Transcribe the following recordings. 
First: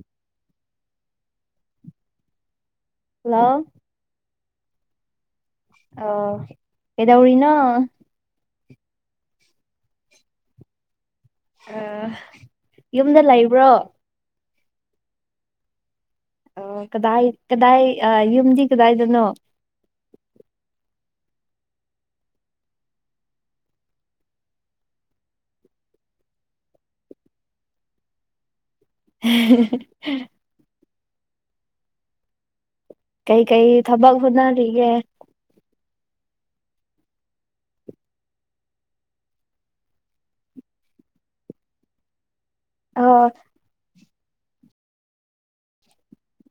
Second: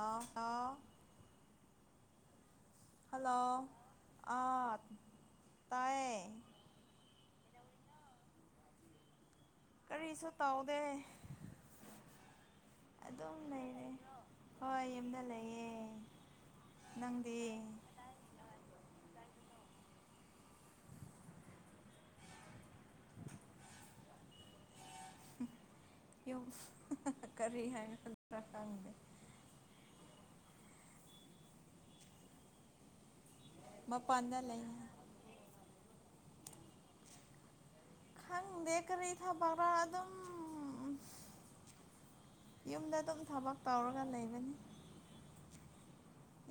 ꯑ ꯍ ꯍꯜꯂꯣ ꯑꯠ ꯀꯩꯗꯧꯔꯤꯅꯣ ꯀꯔꯤꯁꯨ ꯇꯧꯗꯦ ꯑ ꯌꯨꯝꯗ ꯑꯗꯨꯝ ꯂꯩꯕ꯭ꯔꯣ ꯂꯩꯔꯦ ꯍꯣꯏ ꯌꯅ ꯂꯩꯌꯦ ꯑ ꯀꯗꯥꯏ ꯅꯪꯗꯤ ꯀꯗꯥꯏ ꯌꯨꯝꯗꯤ ꯀꯗꯥꯏꯗꯅꯣ [unintelligible] ꯌ ꯀꯔꯤ ꯍꯥꯏꯅ ꯈꯜ꯭ꯔ ꯇꯪꯗꯦ [unintelligible] ꯀꯩ ꯀꯩ ꯊꯕꯛ ꯃꯄꯥꯟꯗ ꯂꯩ ꯐꯅꯔꯤꯒꯦ ꯈꯪꯗꯦ ꯀꯔꯤ ꯊꯕꯔꯥ ꯑꯗꯨꯝ ꯌꯨꯝꯗ ꯑꯣ ꯑꯗꯨꯝ ꯊꯕꯛ ꯇꯧꯔꯒ ꯂꯩꯕꯅꯤ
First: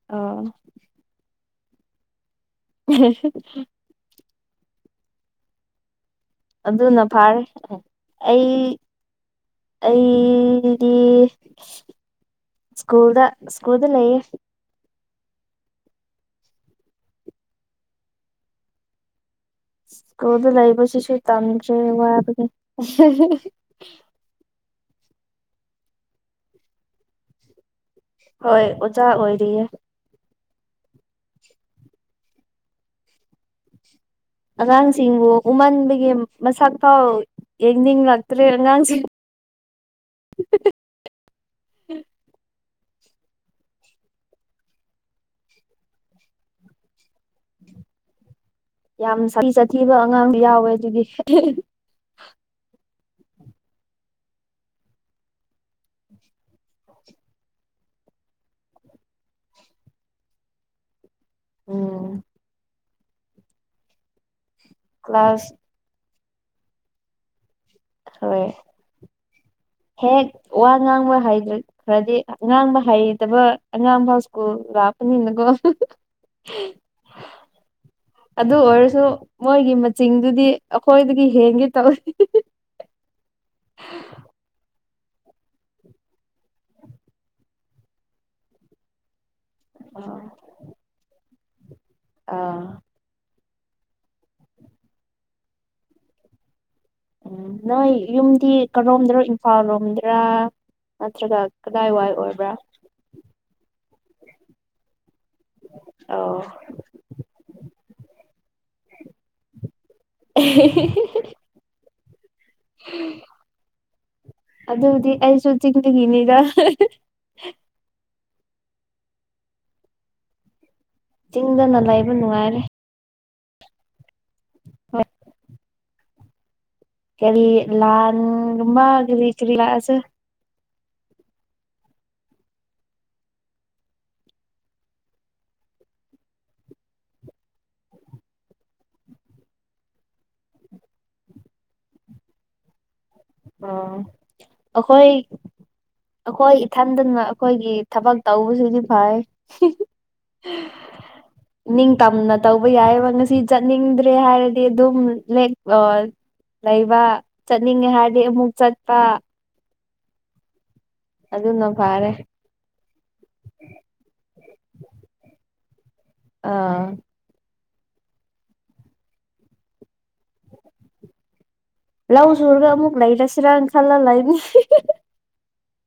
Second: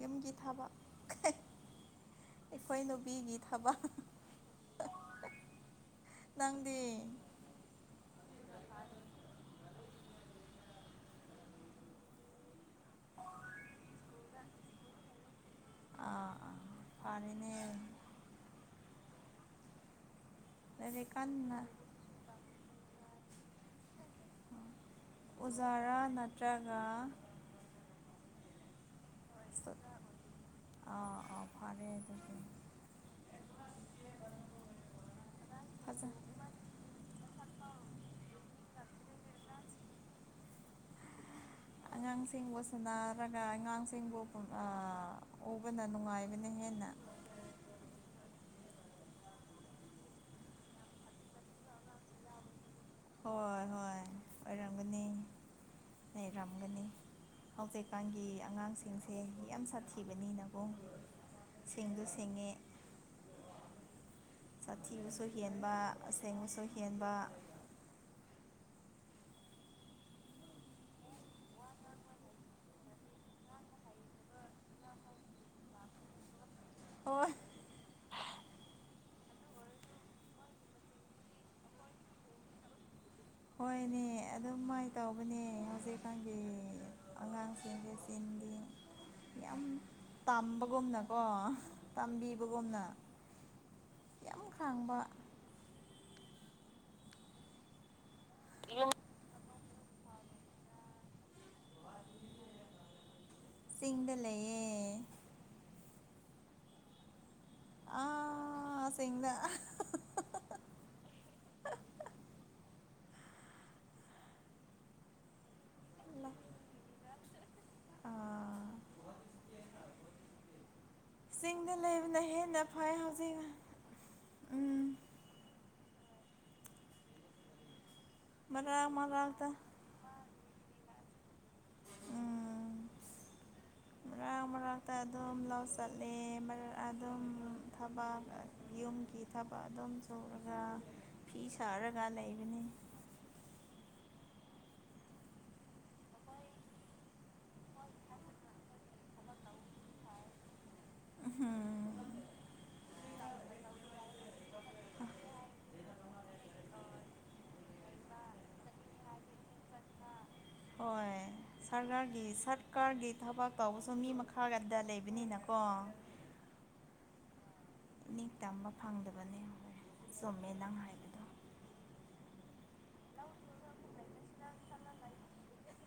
ꯌꯨꯝꯒꯤ ꯑꯣ ꯊꯕꯛ ꯑꯩꯈꯣꯏ ꯅꯨꯕꯤꯒꯤ ꯊꯕꯛ ꯅꯪꯗꯤ ꯑꯗꯨꯅ ꯐꯥꯔꯦ ꯑꯩ ꯑꯩꯗꯤ ꯁꯀꯨꯜꯗ ꯁꯀꯨꯜꯗ ꯂꯩꯌꯦ ꯑꯥ ꯑꯥ ꯐꯅꯦ ꯁ꯭ꯀꯨꯜꯗ ꯂꯥꯏꯔꯤꯛ ꯂꯩꯕꯁꯤꯁꯨ ꯀꯟꯅ ꯇꯝꯗ꯭ꯔꯦ ꯋꯥꯕꯒꯤ ꯎꯖꯥꯔꯥ ꯅꯠꯇ꯭ꯔꯒ ꯍꯣꯏ ꯑꯣꯖꯥ ꯑꯣꯏꯔꯤꯌꯦ ꯑꯥ ꯑꯥ ꯐꯔꯦ ꯑꯗꯨ ꯑꯉꯥꯡꯁꯤꯡꯕꯨ ꯎꯃꯟꯕꯗꯒꯤ ꯃꯁꯛ ꯐꯥꯎ ꯌꯦꯡꯅꯤꯡꯂꯛꯇ꯭ꯔꯦ ꯑꯉꯥꯡꯁꯤꯡ [unintelligible] ꯑꯉꯥꯡꯁꯤꯡꯕꯨ ꯁꯟꯅꯥꯔꯒ ꯑꯉꯥꯡꯁꯤꯡꯕꯨ ꯑꯥ ꯎꯕꯅ ꯅꯨꯡꯉꯥꯏꯕꯅꯦ ꯍꯦꯟꯅ ꯌꯥꯝ ꯁꯥꯊꯤ ꯆꯊꯤꯕ ꯑꯉꯥꯡꯁꯨ ꯌꯥꯎꯋꯦ ꯑꯗꯨꯒꯤ [unintelligible] ꯍꯣꯏ ꯍꯣꯏ ꯑꯣꯏꯔꯝꯒꯅꯤ ꯂꯩꯔꯝꯒꯅꯤ ꯍꯧꯖꯤꯛꯀꯥꯟꯒꯤ ꯑꯉꯥꯡꯁꯤꯡꯁꯦ ꯌꯥꯝ ꯁꯥꯊꯤꯕꯅꯤꯅꯀꯣ ꯁꯤꯡꯗꯨ ꯎꯝ ꯁꯤꯡꯉꯦ ꯁꯥꯊꯤꯕꯁꯨ ꯀ꯭ꯂꯥꯁ ꯍꯦꯟꯕ ꯑꯁꯦꯡꯕꯁꯨ ꯍꯦꯟꯕ ꯍꯣꯏ ꯍꯦꯛ ꯋꯥ ꯉꯥꯡꯕ ꯍꯥꯏꯗ꯭ꯔ ꯈ꯭ꯔꯗꯤ ꯉꯥꯡꯕ ꯍꯩꯇꯕ ꯑꯉꯥꯡ ꯐꯧ ꯁ꯭ꯀꯨꯜ ꯂꯥꯛꯄꯅꯤꯅꯀꯣ [unintelligible] [unintelligible] ꯍꯣꯏ ꯑꯗꯨ ꯑꯣꯏꯔꯁꯨ ꯃꯣꯏꯒꯤ ꯃꯆꯤꯡꯗꯨꯗꯤ ꯑꯩꯈꯣꯏꯗꯒꯤ ꯍꯦꯟꯒꯦ ꯇꯧꯏ [unintelligible] ꯍꯣꯏꯅꯦ ꯑꯗꯨꯝ ꯃꯥꯏ ꯇꯧꯕꯅꯦ ꯍꯧꯖꯤꯛꯀꯥꯟꯒꯤ ꯑꯉꯥꯡꯁꯤꯡꯒꯤ ꯆꯦꯟꯒꯤ ꯌꯥꯝ ꯇꯥꯝꯕꯒꯨꯝꯅꯀꯣ ꯑꯥ ꯇꯝꯕꯤꯕꯒꯨꯝꯅ ꯌꯥꯝ ꯈꯥꯡꯕ ꯎꯝ ꯅꯣꯏ ꯌꯨꯝꯗꯤ ꯀꯔꯣꯝꯗꯔꯣ ꯏꯝꯐꯥꯜ ꯔꯣꯝꯗ꯭ꯔꯥ ꯅꯠꯇ꯭ꯔꯒ ꯀꯗꯥꯏ ꯋꯥꯏ ꯑꯣꯏꯕ꯭ꯔꯥ ꯆꯤꯡꯗ ꯂꯩꯌꯦ ꯑꯥꯎ ꯑꯥ ꯁꯦꯡꯗ [unintelligible] [unintelligible] ꯑꯗꯨꯗꯤ ꯑꯩꯁꯨ ꯆꯤꯡꯗꯒꯤꯅꯤꯗ [unintelligible] ꯑ ꯆꯤꯡꯗ ꯆꯤꯡꯗꯅ ꯂꯩꯕ ꯂꯩꯕꯅ ꯅꯨꯡꯉꯥꯏꯔꯦ ꯍꯦꯟꯅ ꯐꯩ ꯍꯧꯖꯤꯛ ꯎꯝ [unintelligible] ꯀꯔꯤ ꯂꯥꯟ ꯃꯔꯛ ꯃꯥꯒꯔꯤ ꯃꯔꯛꯇ ꯀꯔꯤ ꯂꯥꯛꯑꯁꯦ ꯃꯔꯥꯛ ꯃꯔꯥꯛꯇ ꯑꯗꯨꯝ ꯂꯧ ꯆꯠꯂꯦ ꯃꯔ ꯑꯗꯨꯝ ꯊꯕꯥꯛ ꯌꯨꯝꯒꯤ ꯊꯕꯛ ꯑꯗꯨꯝ ꯁꯧꯔꯒ ꯐꯤ ꯁꯥꯔꯒ ꯂꯩꯕꯅꯤ ꯑꯣ ꯑꯈꯣꯏ ꯑꯈꯣꯏ ꯏꯊꯟꯗꯅ ꯑꯩꯈꯣꯏꯒꯤ ꯊꯕꯛ ꯇꯧꯕꯁꯤꯗꯤ ꯐꯥꯏ [unintelligible] ꯅꯤꯡꯇꯝꯅ ꯇꯧꯕ ꯌꯥꯏꯌꯦꯕ ꯉꯁꯤ ꯆꯠꯅꯤꯡꯗ꯭ꯔꯦ ꯍꯥꯏꯔꯗꯤ ꯑꯗꯨꯝ ꯂꯦꯛ ꯂꯣꯜ ꯂꯩꯕ ꯆꯠꯅꯤꯡꯉꯦ ꯍꯥꯏꯔꯗꯤ ꯑꯃꯨꯛ ꯆꯠꯄ ꯍꯣꯏ ꯑꯗꯨꯅ ꯐꯔꯦ ꯁꯥꯔꯒꯥꯔꯒꯤ ꯁꯠ ꯀꯥꯔꯒꯤ ꯊꯕꯛ ꯇꯧꯕꯁꯨ ꯃꯤ ꯃꯈꯥꯒꯗ ꯂꯩꯕꯅꯤꯅꯀꯣ ꯑꯥ ꯅꯤꯡ ꯇꯝꯕ ꯐꯪꯗꯕꯅꯦ ꯆꯨꯝꯃꯦ ꯅꯪ ꯍꯥꯏꯕꯗꯣ ꯂꯧ ꯁꯨꯔꯒ ꯑꯃꯨꯛ ꯂꯩꯔꯁꯤꯔꯥꯟ ꯈꯜꯂ ꯂꯩꯕꯅꯤ [unintelligible]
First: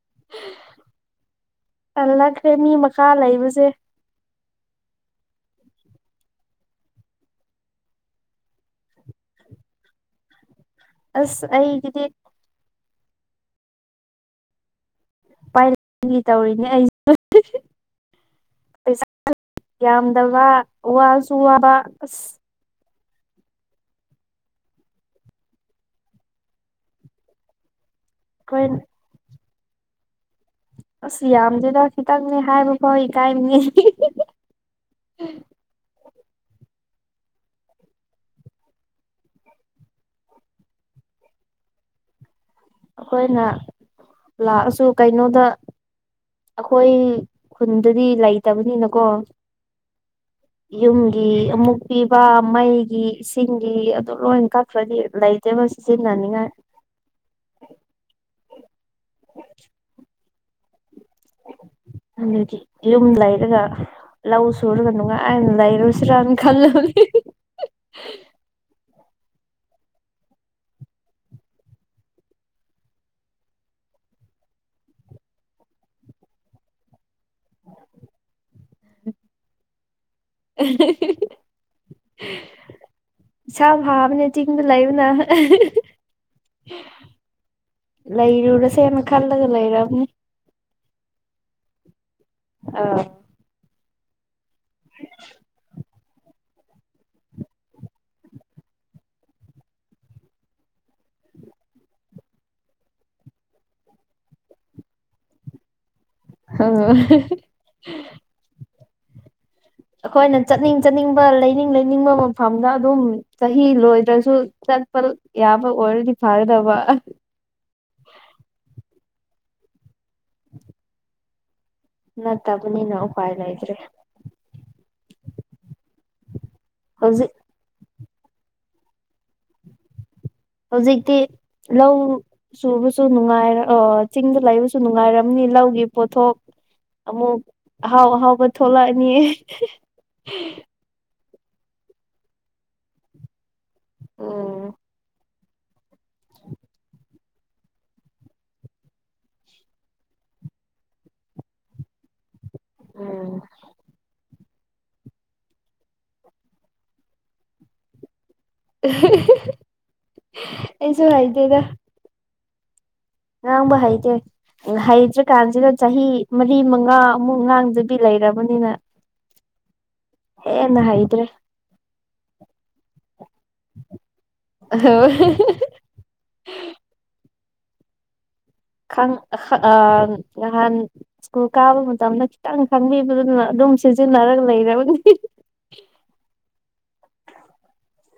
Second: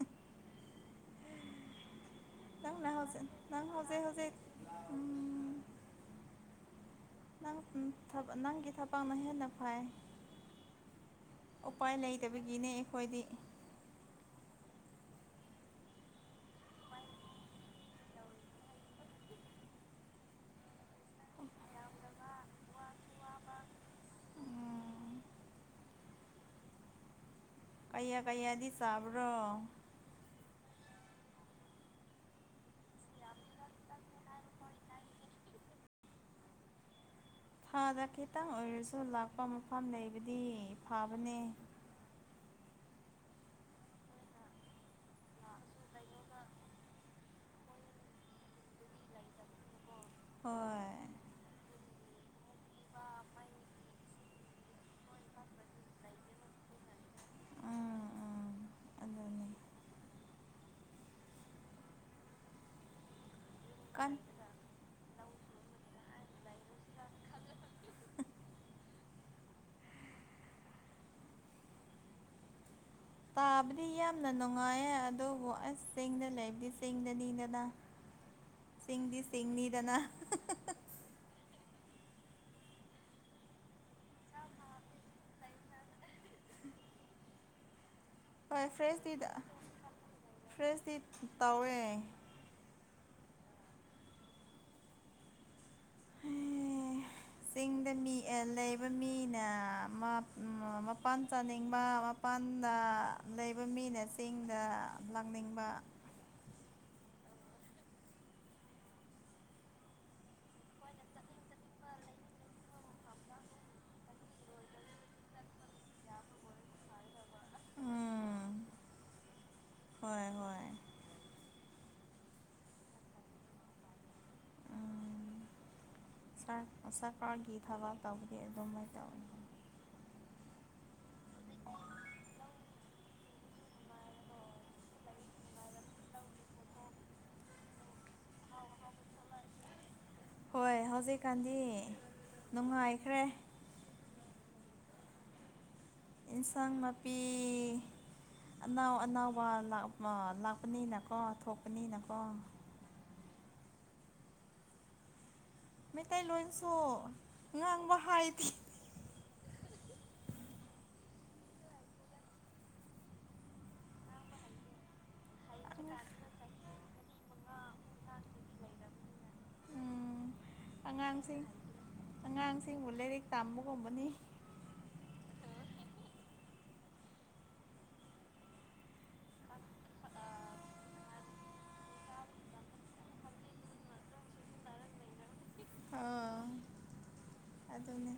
[unintelligible] ꯅꯪꯅ ꯃꯈꯥ ꯍꯧꯖꯤꯛ ꯂꯩꯕꯁꯦ ꯅꯪ ꯍꯧꯖꯤꯛ ꯍꯧꯖꯤꯛ ꯎꯝ ꯅꯪ ꯅꯪꯒꯤ ꯊꯕꯥꯛꯅ ꯍꯦꯟꯅ ꯐꯩ ꯑꯁ ꯎꯄꯥꯏ ꯑꯩꯒꯤꯗꯤ ꯂꯩꯇꯕꯒꯤꯅꯦ ꯑꯩꯈꯣꯏꯗꯤ ꯄꯥꯏ [unintelligible] ꯒꯤ ꯇꯧꯔꯤꯅꯦ ꯑꯩꯁꯨ [unintelligible] ꯄꯩꯁꯥ ꯌꯥꯝꯗꯕ ꯋꯥꯁꯨ ꯋꯥꯕ ꯑꯁ ꯎꯝ ꯀꯌꯥ ꯑꯩꯈꯣꯏ ꯀꯌꯥꯗꯤ ꯆꯥꯕ꯭ꯔꯣ ꯑꯁ ꯌꯥꯝꯗꯦꯗ ꯈꯤꯇꯪꯅꯦ ꯍꯥꯏꯕ ꯐꯥꯎ ꯏꯀꯥꯏꯕꯅꯤ [unintelligible] ꯊꯥꯗ ꯈꯤꯇꯪ ꯑꯣꯏꯔꯁꯨ ꯂꯥꯛꯄ ꯃꯐꯝ ꯂꯩꯕꯗꯤ ꯐꯕꯅꯦ ꯑꯩꯈꯣꯏꯅ ꯂꯥꯛꯑꯁꯨ ꯀꯩꯅꯣꯗ ꯑꯩꯈꯣꯏ ꯈꯨꯟꯗꯗꯤ ꯂꯩꯇꯕꯅꯤꯅꯀꯣ ꯍꯣꯏ ꯌꯨꯝꯒꯤ ꯑꯃꯨꯛ ꯄꯤꯕ ꯃꯩꯒꯤ ꯏꯁꯤꯡ ꯁꯤꯡꯒꯤ ꯑꯗꯨ ꯂꯣꯏ ꯀꯛꯈ꯭ꯔꯗꯤ ꯂꯩꯇꯦꯕ ꯁꯤꯖꯤꯟꯅꯅꯤꯡꯉꯥꯏ ꯎꯝ ꯎꯝ ꯑꯗꯨꯅꯤ ꯑꯗꯨꯗꯤ ꯌꯨꯝ ꯂꯩꯔꯒ ꯀꯟ ꯂꯧ ꯁꯨꯔꯒ ꯅꯨꯡꯉ ꯥꯏꯅ ꯂꯩꯥꯏꯔꯨꯁꯤꯔ ꯈꯜꯂꯕꯅꯤ ꯇꯥꯕꯗꯤ ꯌꯥꯝꯅ ꯅꯨꯡꯉꯥꯏꯌꯦ ꯑꯗꯨꯕꯨ ꯑꯁ ꯆꯤꯡꯗ ꯂꯩꯕꯗꯤ ꯆꯤꯡꯗꯅꯤꯗꯅ [inaudible] ꯆꯤꯡꯗꯤ ꯆꯤꯡꯅꯤꯗꯅ [unintelligible] ꯏꯁꯥ ꯐꯕꯅꯦ ꯆꯤꯡꯗ ꯂꯩꯕꯅ ꯍꯣꯏ ꯂꯩꯔꯨꯔꯁꯦꯅ ꯐ꯭ꯔꯦꯁꯇꯤ ꯈꯜꯂꯒ ꯂꯩꯔꯕꯅꯦ ꯐ꯭ꯔꯦꯁꯇꯤ ꯇꯧꯋꯦ ꯑꯥꯎ [unintelligible] [inaudible] ꯆꯤꯡꯗ ꯃꯤ ꯑꯦ ꯂꯩꯕ ꯃꯤꯅ ꯍꯥ ꯃꯄꯥꯟ ꯆꯥꯅꯤꯡꯕ ꯃꯄꯥꯟꯗ ꯂꯩꯕ ꯃꯤꯅ ꯆꯤꯡꯗ ꯂꯥꯛꯅꯤꯡꯕ [unintelligible] ꯑꯩꯈꯣꯏꯅ ꯆꯠꯅꯤꯡ ꯆꯠꯅꯤꯡꯕ ꯂꯩꯅꯤꯡ ꯂꯩꯅꯤꯡꯕ ꯃꯐꯝꯗ ꯑꯗꯨꯝ ꯆꯍꯤ ꯂꯣꯏꯗ꯭ꯔꯁꯨ ꯆꯠꯄ ꯌꯥꯕ ꯑꯣꯏꯔꯗꯤ ꯐꯥꯒꯗꯕ ꯎꯝ ꯍꯣꯏ ꯍꯣꯏ ꯅꯠꯇꯕꯅꯤꯅ ꯎꯄꯥꯏ ꯂꯩꯇ꯭ꯔꯦ ꯁꯔ ꯍꯧꯖꯤꯛ ꯁꯔꯀꯥꯔꯒꯤ ꯊꯕꯛ ꯇꯧꯕꯗꯤ ꯑꯗꯨꯃꯥꯏꯅ ꯇꯧꯋꯦ ꯍꯧꯖꯤꯛꯇꯤ ꯂꯧ ꯁꯨꯕ ꯁꯨ ꯅꯨꯡꯉꯥꯏꯔ ꯑꯣ ꯆꯤꯡꯗ ꯂꯩꯕꯁꯨ ꯅꯨꯡꯉꯥꯏꯔꯝꯅꯤ ꯂꯧꯒꯤ ꯄꯣꯊꯣꯛ ꯑꯃꯨꯛ ꯑꯍꯥꯎ ꯑꯍꯥꯎꯕ ꯊꯣꯛꯂꯛꯑꯅꯤ ꯍꯣꯏ ꯍꯧꯖꯤꯛ ꯀꯥꯟꯗꯤ ꯅꯨꯡꯉꯥꯏꯈ꯭ꯔꯦ ꯑꯣ ꯏꯟꯁꯥꯡ ꯅꯥꯄꯤ ꯑꯅꯥꯎ ꯑꯅꯥꯎꯕ ꯂꯥꯛꯄꯅꯤꯅꯀꯣ ꯊꯣꯛꯄꯅꯤꯅꯀꯣ ꯎꯝ ꯃꯩꯇꯩꯂꯣꯟꯁꯨ ꯉꯥꯡꯕ ꯍꯥꯏꯇꯦ ꯑꯩꯁꯨ ꯍꯥꯏꯗꯦꯗ ꯉꯥꯡꯕ ꯍꯩꯇꯦ ꯍꯥꯏꯇ꯭ꯔꯥ ꯀꯥꯟꯁꯤꯗ ꯆꯍꯤ ꯃꯔꯤ ꯃꯉꯥꯃꯨꯛ ꯉꯥꯡꯖꯕꯤ ꯂꯩꯔꯕꯅꯤꯅ ꯎꯝ ꯍꯦꯟꯅ ꯍꯩꯇ꯭ꯔꯦ ꯑꯉꯥꯡꯁꯤꯡ ꯑꯉꯥꯡꯁꯤꯡꯕꯨ ꯂꯥꯏꯔꯤꯛ ꯇꯝꯕꯒꯨꯝꯕꯅꯤ [unintelligible] ꯈꯪ ꯅꯍꯥꯟ ꯁ꯭ꯀꯨꯜ ꯀꯥꯕ ꯃꯇꯝꯗ ꯈꯤꯇꯪ ꯈꯪꯕꯤꯕ ꯑꯗꯨꯅ ꯑꯗꯨꯝ ꯁꯤꯖꯤꯟꯅꯔꯒ ꯂꯩꯔꯕꯗꯤ ꯑꯥ ꯑꯗꯨꯅꯦ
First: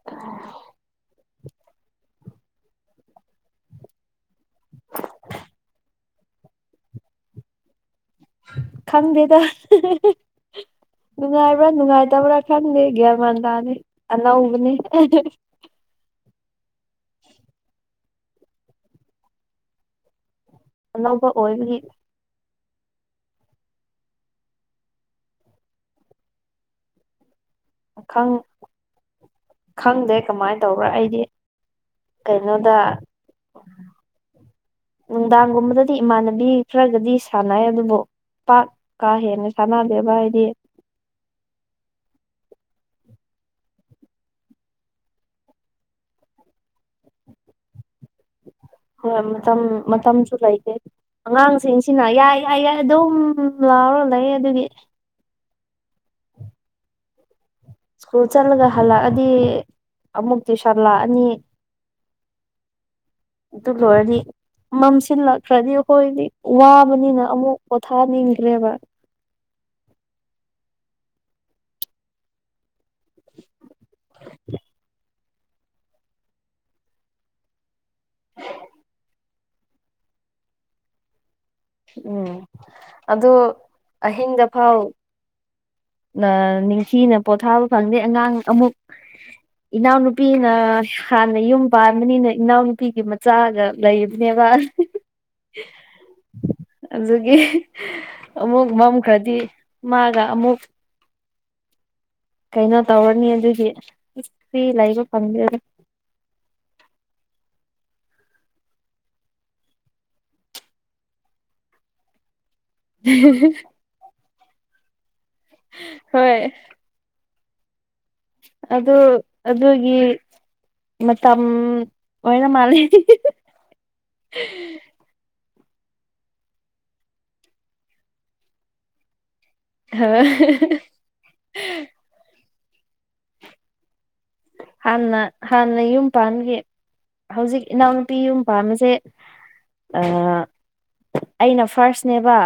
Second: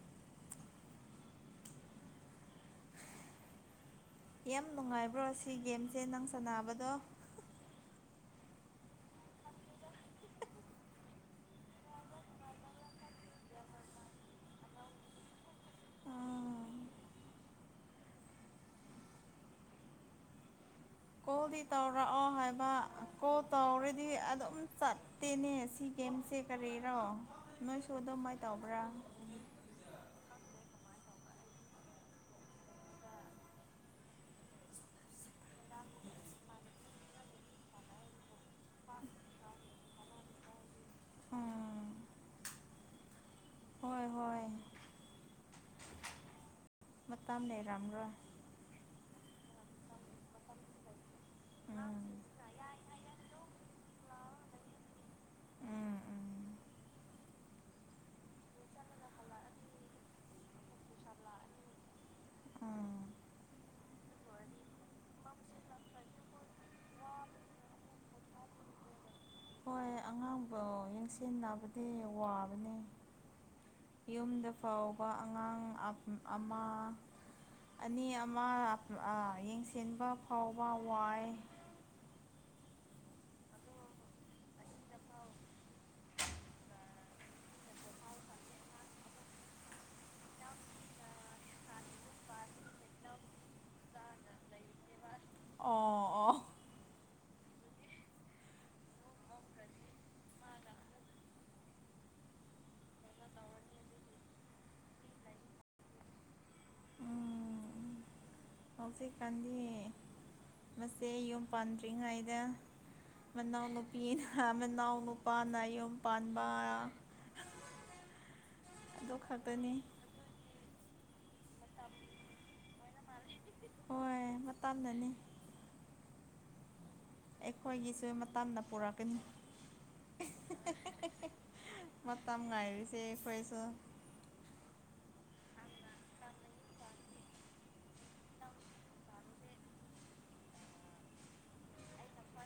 [unintelligible] ꯌꯥꯝ ꯅꯨꯡꯉꯥꯏꯕ꯭ꯔꯣ ꯁꯤ ꯒꯦꯝꯁꯦ ꯅꯪ ꯁꯥꯟꯅꯕꯗꯣ ꯈꯪꯗꯦꯗ ꯅꯨꯡꯉꯥꯏꯕ꯭ꯔꯥ ꯅꯨꯡꯉꯥꯏꯇꯕ꯭ꯔꯥ ꯈꯟꯗꯦ ꯒ꯭ꯌꯥꯟ ꯃꯟ ꯇꯥꯗꯦ ꯑꯅꯧꯕꯅꯦ ꯑꯅꯧꯕ ꯀꯣꯜꯗꯤ ꯑꯣꯏꯕꯒꯤ ꯇꯧꯔꯛꯑꯣ ꯍꯥꯏꯕ ꯀꯣ ꯇꯧꯔꯗꯤ ꯑꯗꯨꯝ ꯆꯠꯇꯦꯅꯦ ꯁꯤ ꯒꯦꯝꯁꯦ ꯀꯔꯤꯔꯣ ꯅꯣꯏꯁꯨ ꯈꯪ ꯑꯗꯨꯃꯥꯏ ꯇꯧꯕ꯭ꯔꯥ ꯈꯪꯗꯦ ꯀꯃꯥꯏꯟ ꯇꯧꯕ꯭ꯔꯥ ꯑꯩꯗꯤ ꯀꯩꯅꯣꯗ ꯅꯨꯡꯗꯥꯡꯒꯨꯝꯕꯗꯗꯤ ꯏꯃꯥꯟꯅꯕꯤ ꯈꯔꯒꯗꯤ ꯁꯥꯟꯅꯩ ꯑꯗꯨꯕꯨ ꯄꯥꯛ ꯀꯥ ꯍꯦꯟꯅ ꯁꯥꯟꯅꯗꯦꯕ ꯍꯥꯏꯗꯤ ꯎꯝ ꯍꯣꯏ ꯍꯣꯏ ꯃꯇꯝ ꯂꯩꯔꯝꯔꯣꯏ ꯃꯇꯝ ꯃꯇꯝꯁꯨ ꯂꯩꯇꯦ ꯎꯝ ꯑꯉꯥꯡꯁꯤꯡꯁꯤꯅ ꯌꯥꯏ ꯌꯥꯏ ꯌꯥꯏ ꯑꯗꯨꯝ ꯂꯥꯎꯔ ꯂꯩ ꯑꯗꯨꯒꯤ ꯎꯝ ꯎꯝ ꯁ꯭ꯀꯨꯜ ꯆꯠꯂꯒ ꯍꯜꯂꯛꯑꯗꯤ ꯑꯃꯨꯛ ꯇ꯭ꯨꯁꯟꯂꯥꯛꯑꯅꯤ ꯎꯝ ꯇꯨꯡ ꯂꯣꯏꯗꯤ ꯃꯝꯁꯤꯜꯂꯛꯈ꯭ꯔꯗꯤ ꯑꯩꯈꯣꯏꯗꯤ ꯋꯥꯕꯅꯤꯅ ꯑꯃꯨꯛ ꯄꯣꯊꯥꯅꯤꯡꯈ꯭ꯔꯦꯕ ꯍꯣꯏ ꯑꯉꯥꯡꯕꯨ ꯌꯦꯡꯁꯤꯕꯗꯤ ꯋꯥꯕꯅꯤ ꯌꯨꯝꯗ ꯐꯥꯎꯕ ꯑꯉꯥꯡ ꯑꯃ ꯑꯅꯤ ꯑꯃ ꯌꯦꯡꯁꯤꯟꯕ ꯐꯥꯎꯕ ꯋꯥꯏ ꯎꯝ ꯑꯗꯨ ꯑꯍꯤꯡꯗ ꯐꯥꯎ ꯅꯤꯡꯊꯤꯅ ꯄꯣꯊꯥꯕ ꯐꯪꯗꯦ ꯑꯉꯥꯡ ꯑꯃꯨꯛ ꯏꯅꯥꯎꯅꯨꯄꯤꯅ ꯍꯥꯟꯅ ꯌꯨꯝ ꯄꯥꯟꯕꯅꯤꯅ ꯏꯅꯥꯎꯅꯨꯄꯤꯒꯤ ꯃꯆꯥꯒ ꯂꯩꯕꯅꯦꯕ ꯑꯣ ꯑꯣ ꯑꯗꯨꯒꯤ ꯑꯃꯨꯛ ꯃꯝꯈ꯭ꯔꯗꯤ ꯃꯥꯒ ꯑꯃꯨꯛ ꯀꯩꯅꯣ ꯇꯧꯔꯅꯤ ꯑꯗꯨꯒꯤ ꯐꯤ ꯂꯩꯕ ꯐꯪꯗ ꯎꯝ ꯍꯧꯖꯤꯛꯀꯥꯟꯗꯤ ꯃꯁꯦ ꯌꯨꯝ ꯄꯥꯟꯗ꯭ꯔꯤꯉꯩꯗ ꯃꯅꯥꯎ ꯅꯨꯄꯤꯅ ꯃꯅꯥꯎ ꯅꯨꯄꯥꯅꯅꯥ ꯌꯨꯝ ꯍꯣꯏ ꯄꯥꯟꯕ [unintelligible] ꯑꯗꯨ ꯑꯗꯨꯒꯤ ꯃꯇꯝ ꯂꯣꯏꯅ ꯃꯥꯥꯟꯅꯩ ꯍꯣꯏ ꯃꯇꯝꯅꯅꯤ ꯑꯩꯈꯣꯏꯒꯤꯁꯨ ꯃꯇꯝꯅ ꯄꯨꯔꯛꯀꯅꯤ ꯍꯥ [unintelligible] ꯃꯠꯇ ꯑꯃ ꯉꯥꯏ ꯍꯥꯏꯔꯤꯁ ꯐꯣꯏꯁꯨ ꯍꯥꯟꯅ ꯍꯥꯟꯅ ꯌꯨꯝ ꯄꯒꯤ ꯍꯧꯖꯤꯛ ꯏꯅꯥꯎꯅꯨꯄꯤ ꯌꯨꯝ ꯄꯥꯟꯕꯁꯦ ꯑꯩꯅ ꯐꯥꯔꯁꯅꯦꯕ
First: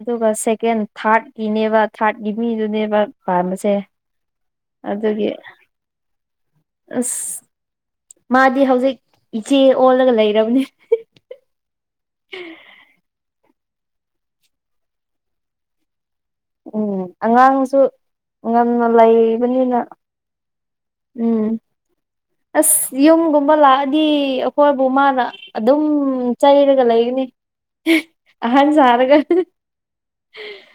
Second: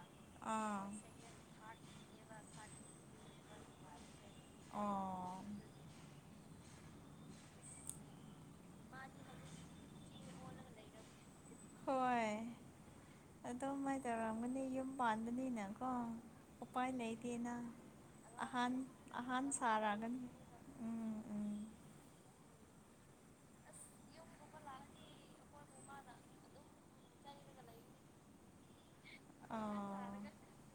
ꯑꯗꯨꯒ ꯁꯦꯀꯦꯟ ꯑꯥ ꯊꯥꯔꯠꯀꯤꯅꯦꯕ ꯊꯥꯔꯠꯀꯤ ꯃꯤꯗꯨꯅꯦꯕ ꯄꯥꯝꯕꯁꯦ ꯑꯗꯨꯒꯤ ꯑꯥ ꯑꯁ ꯃꯥꯗꯤ ꯍꯧꯖꯤꯛ ꯏꯆꯦ ꯑꯣꯜꯂꯒ ꯂꯩꯔꯕꯅꯤ ꯍꯣꯏ ꯑꯗꯨ ꯀꯃꯥꯏꯅ ꯇꯧꯔꯝꯒꯅꯤ ꯌꯨꯝ ꯄꯥꯟꯕꯅꯤꯅꯀꯣ ꯎꯄꯥꯏ ꯎꯝ ꯂꯩꯇꯦꯅ ꯑꯉꯥꯡꯁꯨ ꯑꯍꯥꯟ ꯉꯟꯅ ꯑꯍꯥꯟ ꯂꯩꯕꯅꯤꯅ ꯁꯥꯔꯛꯑꯒꯅꯤ ꯎꯝ ꯑꯁ ꯌꯨꯝꯒꯨꯝꯕ ꯂꯥꯛꯑꯗꯤ ꯑꯩꯈꯣꯏꯕꯨ ꯃꯥꯅ ꯑꯗꯨꯝ ꯆꯩꯔꯒ ꯂꯩꯒꯅꯤ ꯑꯍꯟ ꯁꯥꯔꯒ ꯑꯥ ꯎꯝ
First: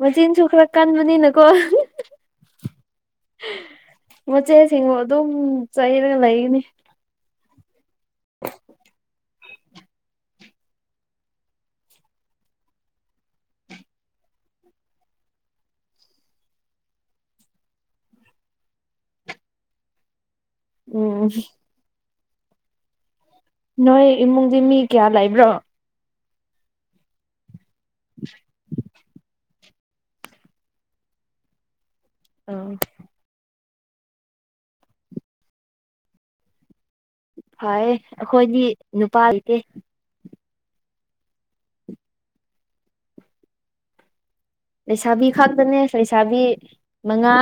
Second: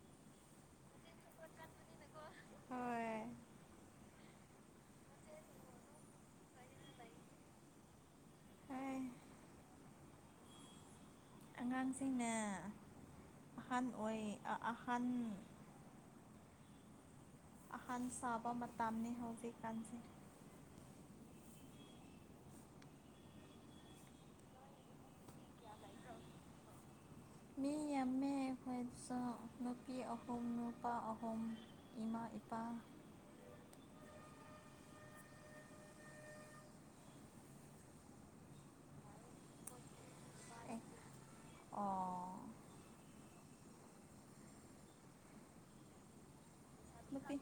ꯃꯆꯤꯟꯁꯨ ꯈꯔ ꯀꯟꯕꯅꯤꯅꯀꯣ ꯍꯣꯏ ꯃꯆꯦꯁꯤꯡꯕꯨ ꯑꯗꯨꯝ ꯆꯩꯔꯒ ꯂꯩꯒꯅꯤ ꯍ ꯑꯉꯥꯡꯁꯤꯡꯅ ꯑꯍꯟ ꯑꯣꯏ ꯑꯍꯟ ꯑꯍꯥꯟ ꯁꯥꯕ ꯃꯇꯝꯅꯦ ꯍꯧꯖꯤꯛ ꯀꯥꯟꯁꯩ ꯎꯝ ꯅꯣꯏ ꯏꯃꯨꯡꯗꯤ ꯃꯤ ꯀꯌꯥ ꯂꯩꯕ꯭ꯔꯣ ꯃꯤ ꯌꯥꯝꯃꯦ ꯍꯣꯏꯁꯨ ꯅꯨꯄꯤ ꯑꯍꯨꯝ ꯅꯨꯄꯥ ꯑꯍꯨꯝ ꯏꯃꯥ ꯏꯄꯥ ꯎꯝ ꯐꯔ ꯑꯩꯈꯣꯏꯗꯤ ꯅꯨꯄꯥ ꯂꯩꯇꯦ ꯑꯦ ꯑꯣ ꯂꯩꯁꯥꯕꯤ ꯈꯛꯇꯅꯦ ꯂꯩꯁꯥꯕꯤ ꯃꯉꯥ ꯅꯨꯄꯤ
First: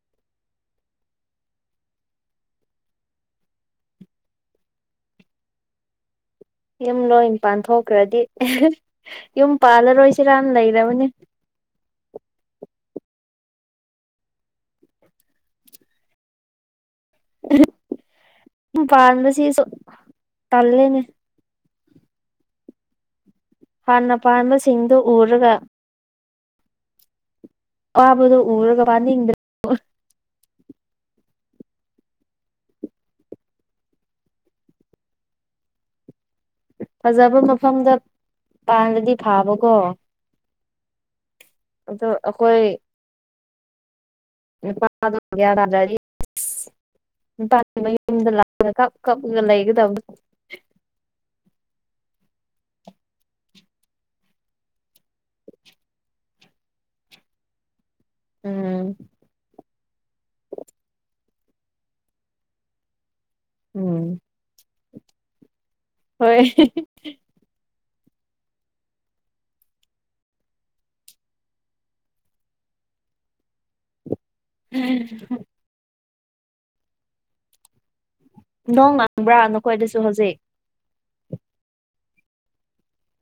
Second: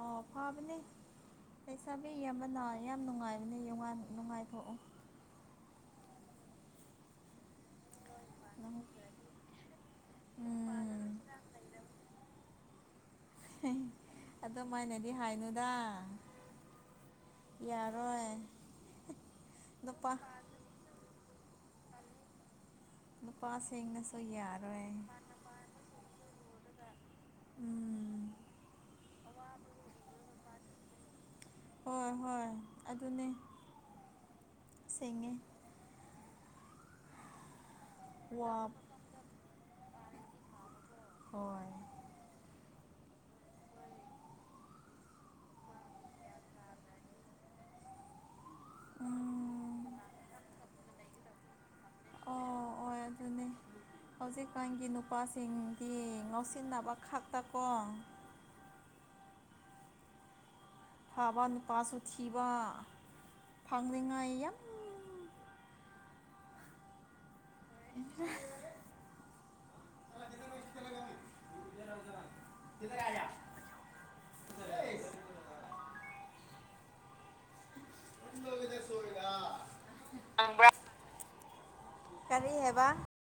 ꯑꯣ ꯈꯋꯥ ꯄꯅꯦ ꯂꯩꯁꯥꯕꯤ ꯑꯃꯅ ꯌꯥꯝ ꯅꯨꯡꯉꯥꯏꯕꯅꯦ ꯅꯨꯡꯉꯥꯏꯊꯣꯛꯎ ꯌꯨꯝ ꯂꯣꯏ ꯄꯥꯟꯊꯣꯛꯈ꯭ꯔꯗꯤ ꯅꯪ ꯌꯨꯝ ꯄꯥꯜꯂꯔꯣꯏꯁꯤꯔꯥ ꯎꯝ ꯂꯩꯔꯕꯅꯤ ꯑꯗꯨꯃꯥꯏꯅꯗꯤ ꯍꯥꯏꯅꯨꯗ ꯌꯥꯔꯣꯏ ꯄꯥꯗꯁꯤ ꯅꯨꯄꯥ ꯇꯜꯂꯦꯅꯦ ꯅꯨꯄꯥꯁꯤꯡꯅꯁꯨ ꯌꯥꯔꯣꯏ ꯄꯨꯔꯒ ꯎꯝ ꯋꯥꯕꯨꯗ ꯎꯔꯒ ꯋꯥ ꯑ ꯍꯣꯏ ꯍꯣꯏ ꯑꯗꯨꯅꯦ ꯁꯦꯡꯉꯦ ꯐꯖꯕ ꯃꯐꯝꯗ ꯋꯥꯞ ꯄꯥꯟꯕꯥꯟꯗꯗꯤ ꯐꯥꯕꯀꯣ ꯍꯣꯏ ꯑꯗꯣ ꯑꯩꯈꯣꯏ ꯑ [unintelligible] ꯌꯨꯝꯗ ꯂꯥꯛꯑꯒ ꯀ ꯀꯞꯂꯒ ꯎꯝ ꯂꯩꯒꯗꯕ ꯑꯣ ꯑꯣ ꯑꯗꯨꯅꯦ ꯍꯧꯖꯤꯛꯀꯥꯟꯒꯤ ꯅꯨꯄꯥꯁꯤꯡꯗꯤ ꯉꯥꯎꯁꯤꯟꯅꯕ ꯈꯛꯇꯀꯣ ꯎꯝ ꯊꯥꯕ ꯅꯨꯄꯥꯁꯨ ꯊꯤꯕ ꯎꯝ ꯐꯪꯅꯤꯉꯥꯏ ꯌꯥꯝ ꯍꯣꯏ ꯏꯆ [unintelligible] ꯍ ꯅꯣꯡ ꯃꯥꯡꯕ꯭ꯔꯥ ꯅꯈꯣꯏꯗꯁꯨ ꯍꯧꯖꯤꯛ ꯀꯔꯤ ꯍꯥꯏꯦꯕ